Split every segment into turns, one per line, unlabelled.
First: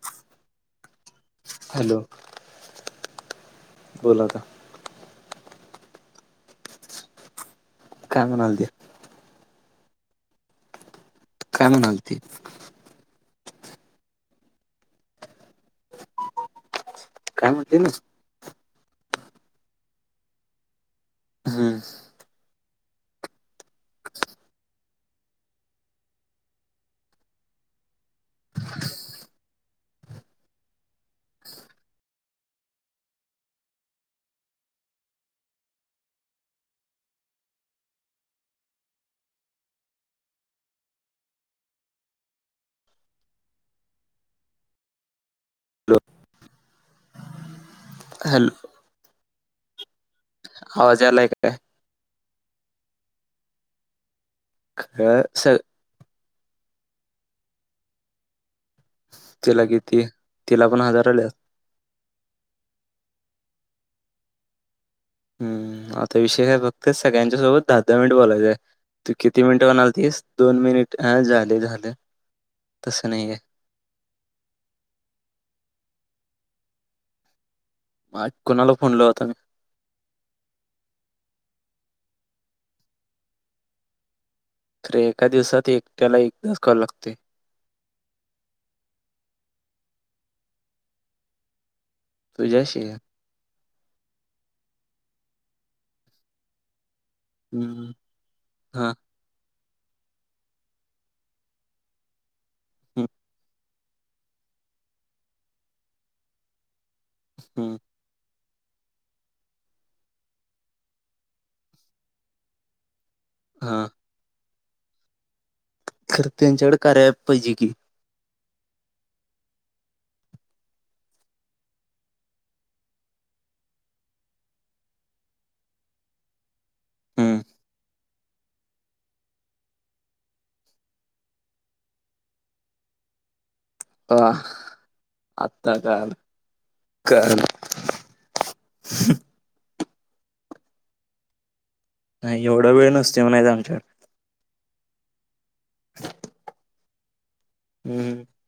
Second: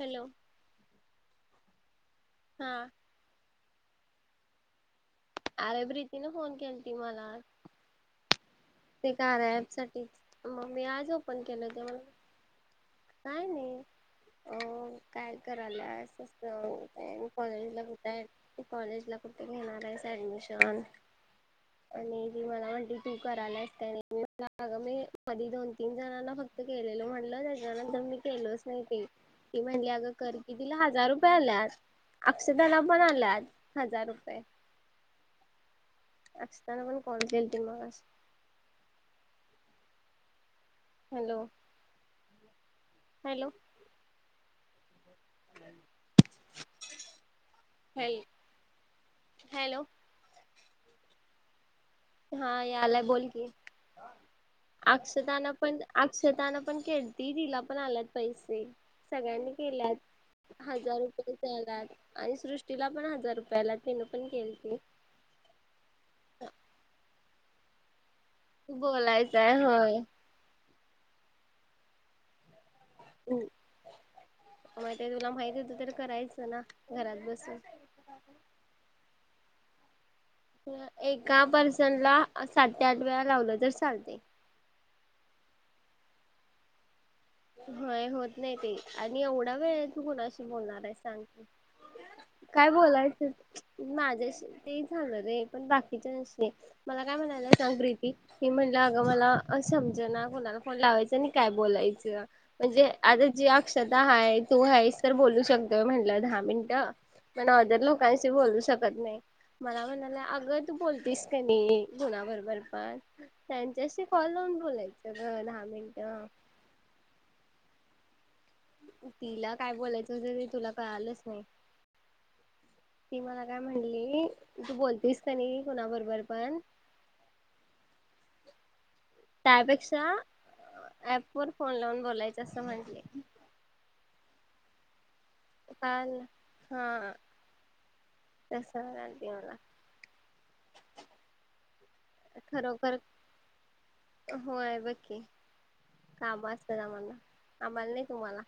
Hello
hello
हा
बोला ना
अरे प्रीतीने फोन केल ती मला
काय म्हणालती
ते कार्या अँप साठी मग मी आज ओपन केलं
काय
ते
म्हणाल
मला
ती
काय नाही अ काय कराल्यास
काय
कॉलेज
म्हणते
ला
ना
कुठ आहे ती कॉलेज ला कुठे घेणार आहेस ऍडमिशन
हम्म
आणि जी मला म्हंली तू करायला आहेस त्याने मी अ मी मधी दोन तीन जणांना फक्त केलेल म्हटल त्याच्या नंतर मी केलोच नाही ते ती म्हणली अगं कर की तिला हजार रुपये आल्यात अक्षताला पण आल्यात हजार रुपये असताना पण कॉल केलती मला आज hello hello
hello
[inaudible]
hello
hello
आवाज यालाय काय
हा यालाय बोल की
खेळ स
अक्षताना पण अक्षतान पण केलती तिला पण आलेत पैसे सगळ्यांनी
तिला किती
केल्यात
तिला पण
हजार
आले
रुपये आल्यात आणि सृष्टीला पण हजार रुपय पहिला तिन पण केलती
हम्म आता विषय काय बघतेस सगळ्यांच्या सोबत दहा दहा मिनिट बोलायचं काय तू किती
बोलायचंय
मिनिट
होय
म्हणालितीस दोन मिनिट लई झालं
हम् माहित तुला माहती होत तर करायचं ना घरात बसून
मा कोणाला फोन लावू आता मी
एका पर्सन ला सात ते आठ वेळा लावलं तर चालतय
तर एका दिवसात एकट्याला एकदाच कॉल लागतोय
होय होत नाही ते आणि एवढा वेळ तू कोणाशी बोलणार आहे सांग की काय
तुझ्याशी आहे.
बोलायचं माझ्याशी ते झालं र आहे पण बाकीच्याशी मला काय म्हणालंय
हम्म,
सांगप्री ती मी म्हणलं
हा
अगं मला- अ समज ना कोुणाला फोन लावायचा आणि काय बोलायचं म्हणजे
हम्म,
आ त जी आ श्रदा हायं तू हाईस तर बोलू शकतोय म्हटलं दहा मिनिट मण
हम्म,
ऑदर लोकाशी बोलूस शकत नाही मला म्हणालायं अगं तू बोलतीस कनीइ नाही जुना बरोबर पण
हा
त्यांच्याशी कॉलून बोलायच गं धा मी
खरं यांच्याकड करा्या ऍप पाहिजे की
तिला काय बोलायचं [unintelligible] तुला कळालच नाही [inaudible] [inaudible] ती मला काय म्हणली तू बोलतेस कनी कुणा बरोबर पण
हम्म
तायापेक्षा अ अ वर फोन लावून बोलायच असं म्हटले
[unintelligible]
काल हा
काल
[inaudible] तस [unintelligible]
नाही एवढं वेळ
खरोखर
नसते म्हच आमच्याक-
ब की का बास त्यातआ म्हला आमल नाही
हम्म
तुम्हाला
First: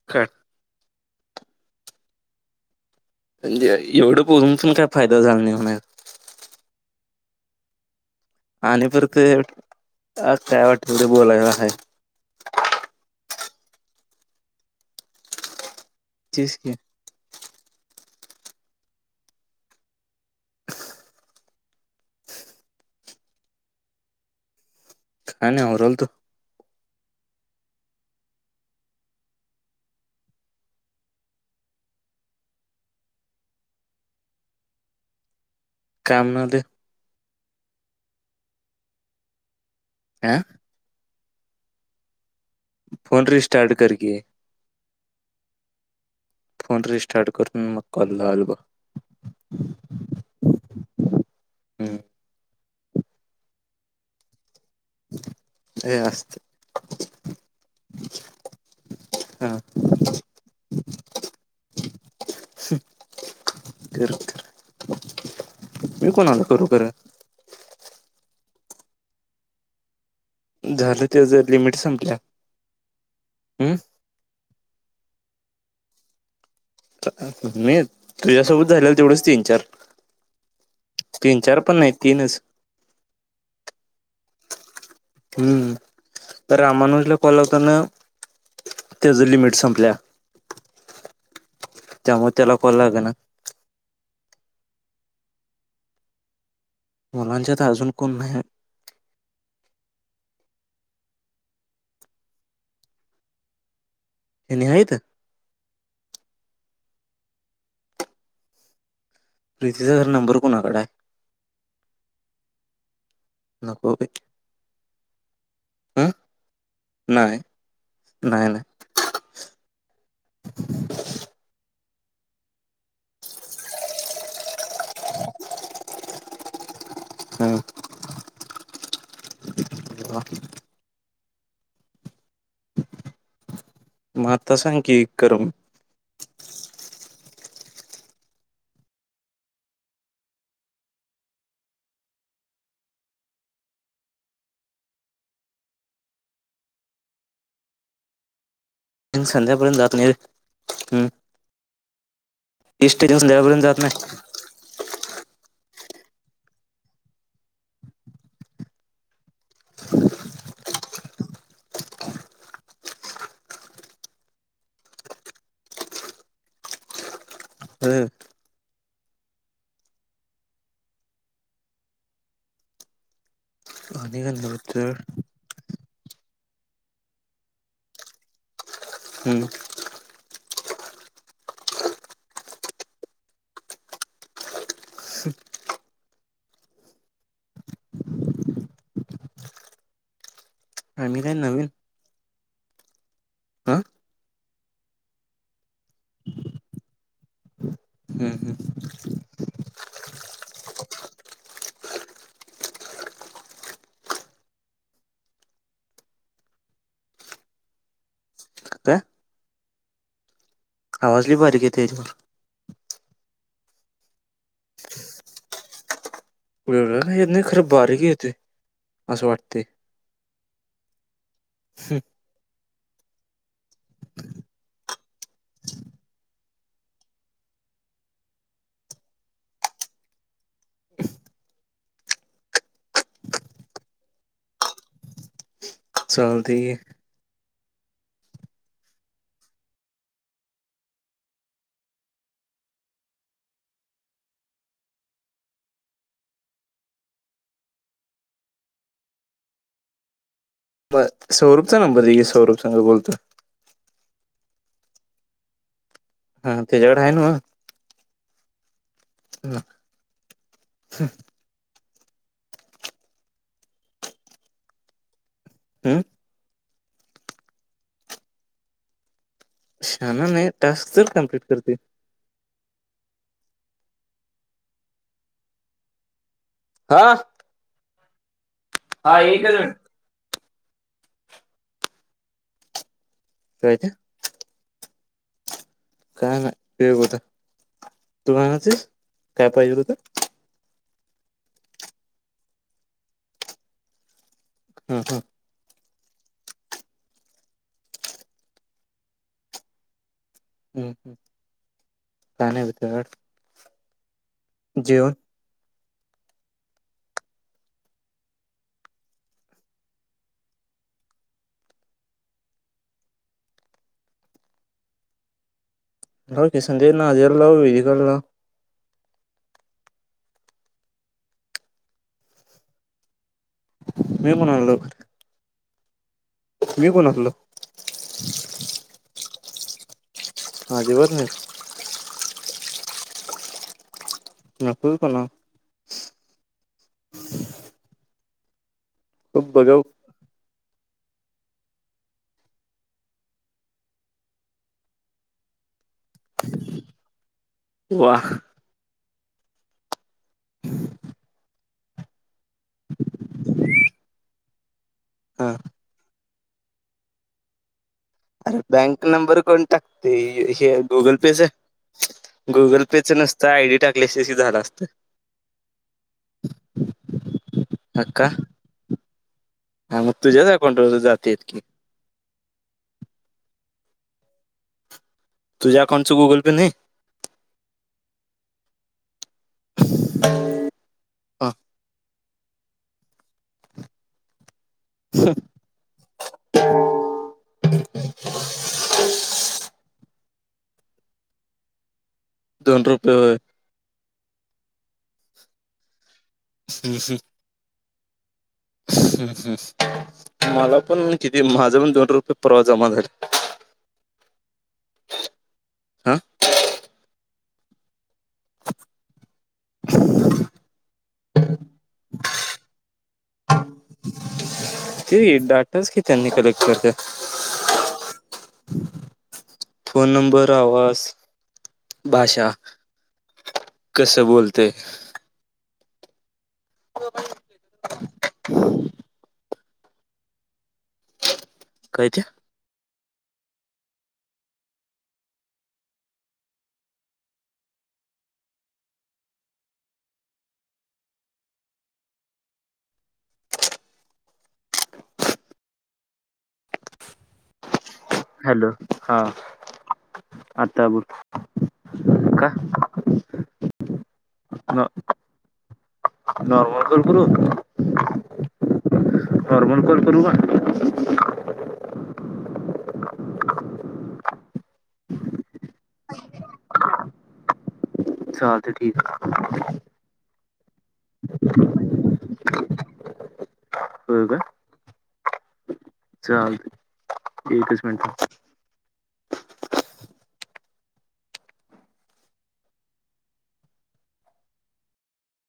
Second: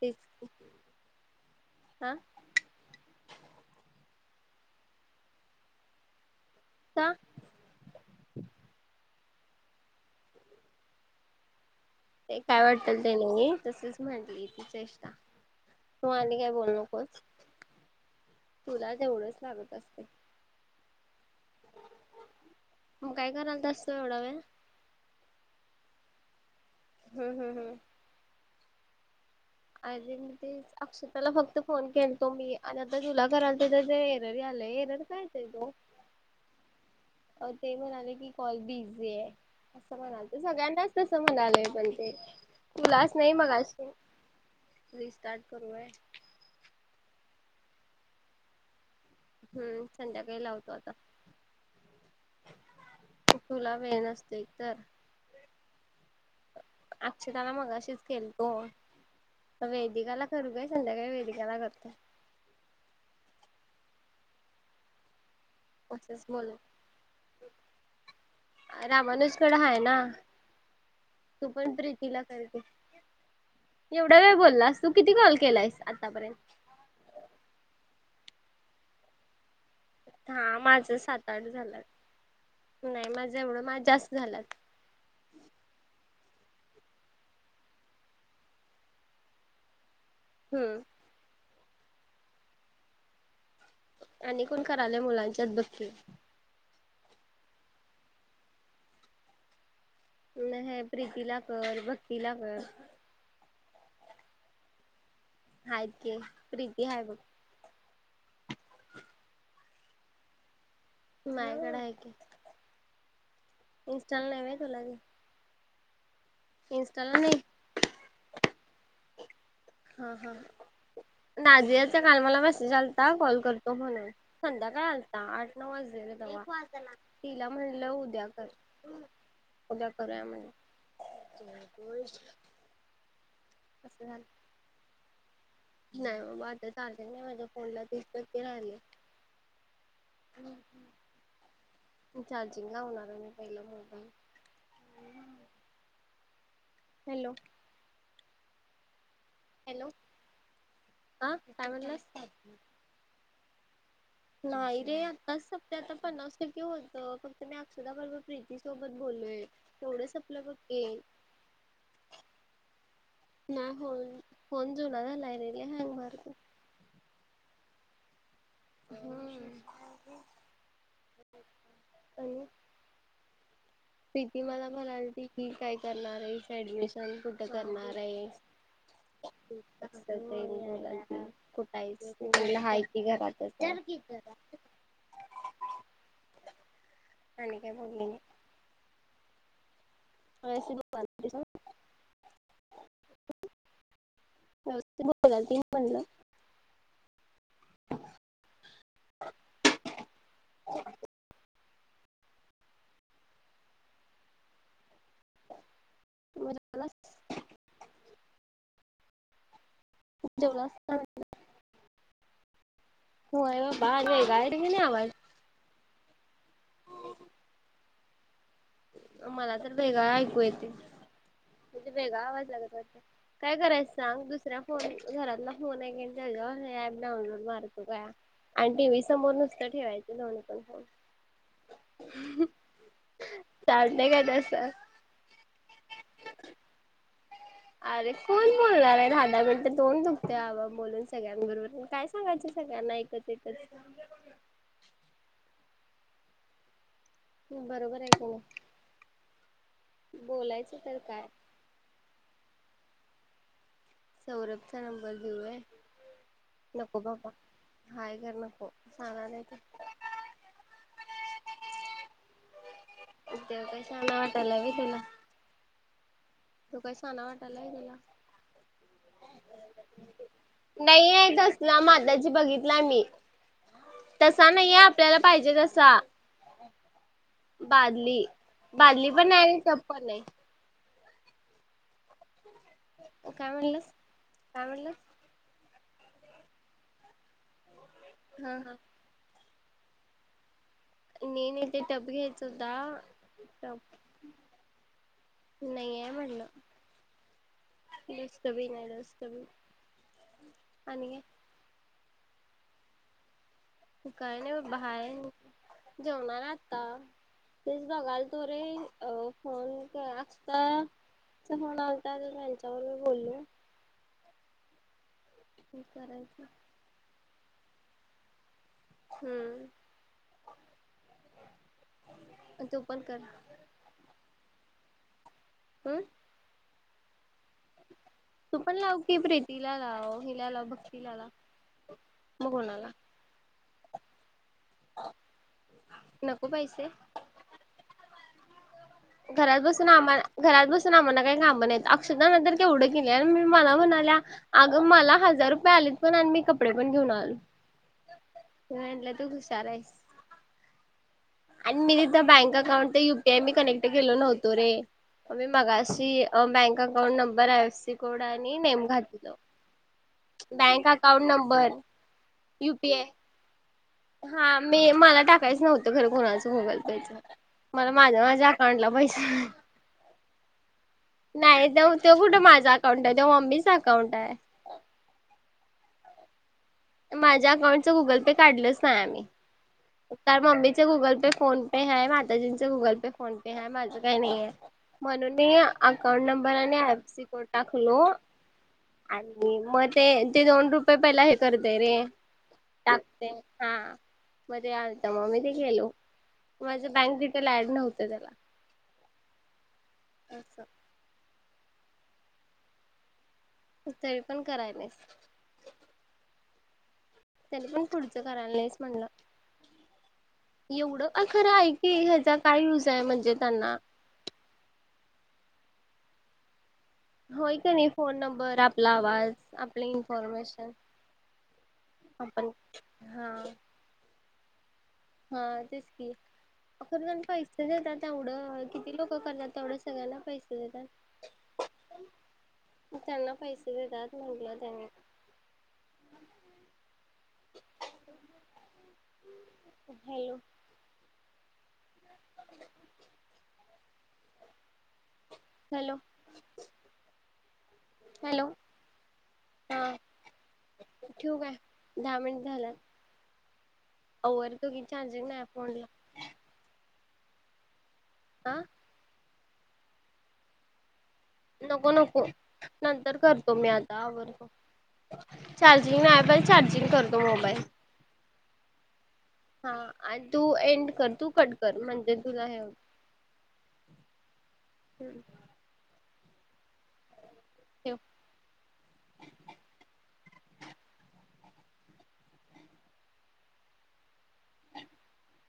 तेच
काय
की हा
[unintelligible] एवढं बुलून पण काय फायदा झाला नाही म्हणायं
का
आत काय वाटलं ते बोलायला हाय
तस च म्हटली ति चेष्टा तू आनी काय
तेच की
बोलूल कोच तुला तेवढंच लागत असतंयं मग काय कराल तास तू एवढा वेळ
काय नाही होरलत.
हम्म हम्म हम्म अेरें मी ते अक्षताला फक्त फोन केलतो मी आणि आता तुला करालते तरते एरर यालंय एरर का येतंय तो
कामनाद
अ ते म्हणाले की कॉल बी इझी हाय असं
हा
म्हणालतं सगळ्यांनाच [unintelligible] म्ह आलेय पण ते तू लास
फोन
नाही
रिस्टार्ट
मगाशी
कर की
[unintelligible] रिस्टार्ट करूय
ह् मक्कललबा
हम्म संध्याकाळी लावतो आता
हम्म
[inaudible] तुला वेळ नसतोय तर
ए
अक्षताला मगाशीच केलतो
हा
वेदिकाला करू काय संध्याकाळी वेदिकाला करतो
कर कर मी
असंच
कोणाला
बोलत
करू खरं
रामानुजकडे हाय ना
झालं त्याच
तू
लिमिट
पण
संपल्या
प्रीतीला कर
हम्म
की एवढा वेळ बोललास तू किती कॉल केलायस आतापर्यंत
नाही तुझ्यासोबत झालेला तेवढंच तीन चार
हा माझ सात
तीन
आठ
चार पण
झाला
नाही तीनच
नाही माझं एवढं मा जास्त झाल्यात
हम्म तर रामानुजला कॉल लावताना त्याच लिमिट संपल्या
हम्म
त्यामुळे त्याला कॉल लागेना
आणि कोण कराल मुलांच्यात बक्की
मुलांच्यात अजून कोण नाही
नाही ह प्रीती ला कर भक्ती ला कर
हेनी आहित
हाय की प्रीती हय ब
प्रीतीचा खर नंबर कोणाकड आहे
मायाकड आहे की इंस्टाला नाही होय तुला ती
हम नाही नाही नाही
हा हा नाझिया काल मला मेसेज आलता कॉल करतो म्हणून संध्याकाळी आलता आठ नऊ वाजल ते तिला
हं.
म्हणलं उद्या कर उद्या करूया म्ह होयच की
मग आता सांग की करम
नाही बाबा आता चार्जिंग नाही माझ्या फोनला तीस टक्के राहिलय चार्जिंग लावणार आहे मी पहिला फोन ला हॅलो
तीस संध्याकाळपर्यंत
हॅलो
जात ना
हा काय म्हणलास
जात नाही
नाहीय रे आत्ताच संपलय ते आता पन्नास टक्के होतं फक्त मी अक्षदा बरबर प्रीती सोबत बोललोय तेवढंच संपलय बघ की नाही हो फोन जुना झालाय रे लई हँग मारालाय
हम्
हम्म आणि
आणि काय
प्रीती
नवीन
मला
तर
म्हणालती की काय करणार हाईस ऍडमिशन कु
हं.
[unintelligible] कुठंहाईस मी म्हणलं हाय कि घरातच हाय आणी काय बोली नाही.
आणि काय नवीन. आं
हो बोला तीन म्हणलं.
हं हं.
[inaudible] [unintelligible] जेवलास. का
आवाजलइ बारीक येतोय हेच्यावर.
होय बाबा वेगळा हाय कणी आवाज.
वेगळा काय येत नाही खरं बारीक येतोय. असं
मला
वाटतंय
तर वेगळा ऐकू येते म्हणजे वेगळा आवाज लागत वाटत. काय करायचं सांग दुसऱ्या फोन घरातला फोन आहे क त्याच्यावर हे ऍप डाउनलोड मारतो काय आणि टीव्ही समोर नुसतं ठेवायचं दोन्ही पण फोन. चालतंय काय तसं?
चालतंय कि.
अरे कोण बोलणार आहे दहा दहा मिनटं तोंड दुखते हवां बोलून सगळ्यांबरोबर काय सांगायच सगळ्यांना ऐकच ऐकच. ह बरोबर हाय का नाही. बोलायचं तर
बर
काय
स्वरूप चा नंबर दे कि स्वरूप सांग बोलतो.
सौरभचा नंबर देऊ होय.
हा
नको
त्याच्याकडे आहे
बाबा
ना
हाय कर नको शान नाही तो. त्यो काय शाणा वाटालाय होय तुला.
हम्म.
त्यो काय शाणा वाटालाय होय तुला.
शाना नाही टास्क तर कंप्लीट करते.
ला मी तसा नाहीये आपल्याला पाहिजे जसा.
हा
बादली बादली
हा
पण नाही
एकच
आणी
मिनिट
टप पण नाही. काय म्हणलास? काय म्हणलास?
काय नाही ते बता तू
हा हा
[unintelligible] काय पयजेल होतं?
नेन येत टप घ्यायच होता टप
हम्म हम्म.
नाही आहे म्हणलं लुस्क बी नाही डोस्क बी नाही.
हम्म हम्म. काय नाही बाई तुज्याकडं.
काय नाही ओ बाहे जेवणारे आता तेच बघाल तो रे अ फोन आलता फोन आता त्यांच्या बरोबर बोलले करायच
[unintelligible] [unintelligible]
हम्म पण तू पण कर.
मी म्हणालो
कोण
मी [unintelligible]
तू पण लाव की फ्री तिलालाव तिला लाव
अजिबात
भक्तीला
नाही
लाव मग कोणाला नको पैसे
[unintelligible] तो
घरात
बघाव
बसून आम्हाला घरात बसून आम्हाला काही काम नाही अक्षदा तर तेवढं केेले आणि मी मला म्हणाल्या अगं मला हजार रुपये आलेत पण आणि मी कपडे पण घेऊन आलो
वा
मी म्हटलं तू हुशार आहेस. आणि मी तिथं बँक अकाउंट ते युपीआय नि कनेक्ट केलो नव्हतो रे. अम
हा
मगाशी अ बँक अकाउंट नंबर आहे
अरे बँक नंबर कोण टाकते हे
बँक
गुगल
अकाउंट
पेच
नंबर
गुगल
युपीआय
पेच नसतं आयडी टाकले शी कि झाल असत.
माझा मोबाईल घ्यायचा मला माझ्या माझ्या अकाउंटला पैसे
हा मग तुझ्याच अकाउंटवर जाते की
नाही त्यो त्यो ममकुठं माझा अकाउंट आहे ते मम्मीच काउंट आहे
तुझ्या अकाउंटचं गुगल पे नाही.
माझ्या अकाउंटचं गुगल पे काढलंच नाही आम्ही. [unintelligible] गुगल पे
हा,
फोन पे आहे माझं काही नाहीे ये. म्हणून मी अकाउंट नंबर आणि आयफसी कोड टाकलो आणि म ते ते दोन रुपये पहिला हे करतेय रे
दोन रुपये
टाकते
होय
हा. मध्ये आलत मग मी ते गेलो. माझं बँक डिटेल ऍड नव्हं होला [unintelligible]
मला पण किती ते माझा पण दोन रुपये परवा जमा झाले
तरी पण करायलास
हा
त्यानी पण पुढ कराच म्हणलं एवढं अ खरं आहेऐ की ह्याचा काय युज आहे म्हणजे त्यांना
ते डाटाच कि त्यांनी कलेक्ट करतात
होय का नाही फोन नंबर आपला आवाज आपले
फोन नंबर
इन्फॉर्मेशन
आवाज भाषा
आपण हा
ते
हा तेच कि अरपण पैसे देतात तेवढं किती लोकं करण्यात तेवढं सगळ्यांना पैसे देतात
काय ते
म त्यांना पैसे देतात म्हटलं त्यांनी हॅलो हॅलो
हॅलो हा
हा
आता बोल
ठेऊ काय दहा मिनिट
का
झालं चारजिंग नाय फोनला
शरु [unintelligible]
आह
नॉर्मल कॉल करूका
नको नको नंतर करतो मी आता आवडतो चार्जिंग नाही पहिले चार्जिंग करतो मोबाईल
चालत ठीक
टू एंड कर तू कटकर म्हणजे तुला हेव
होय का
हम्
चालते एकच मिनट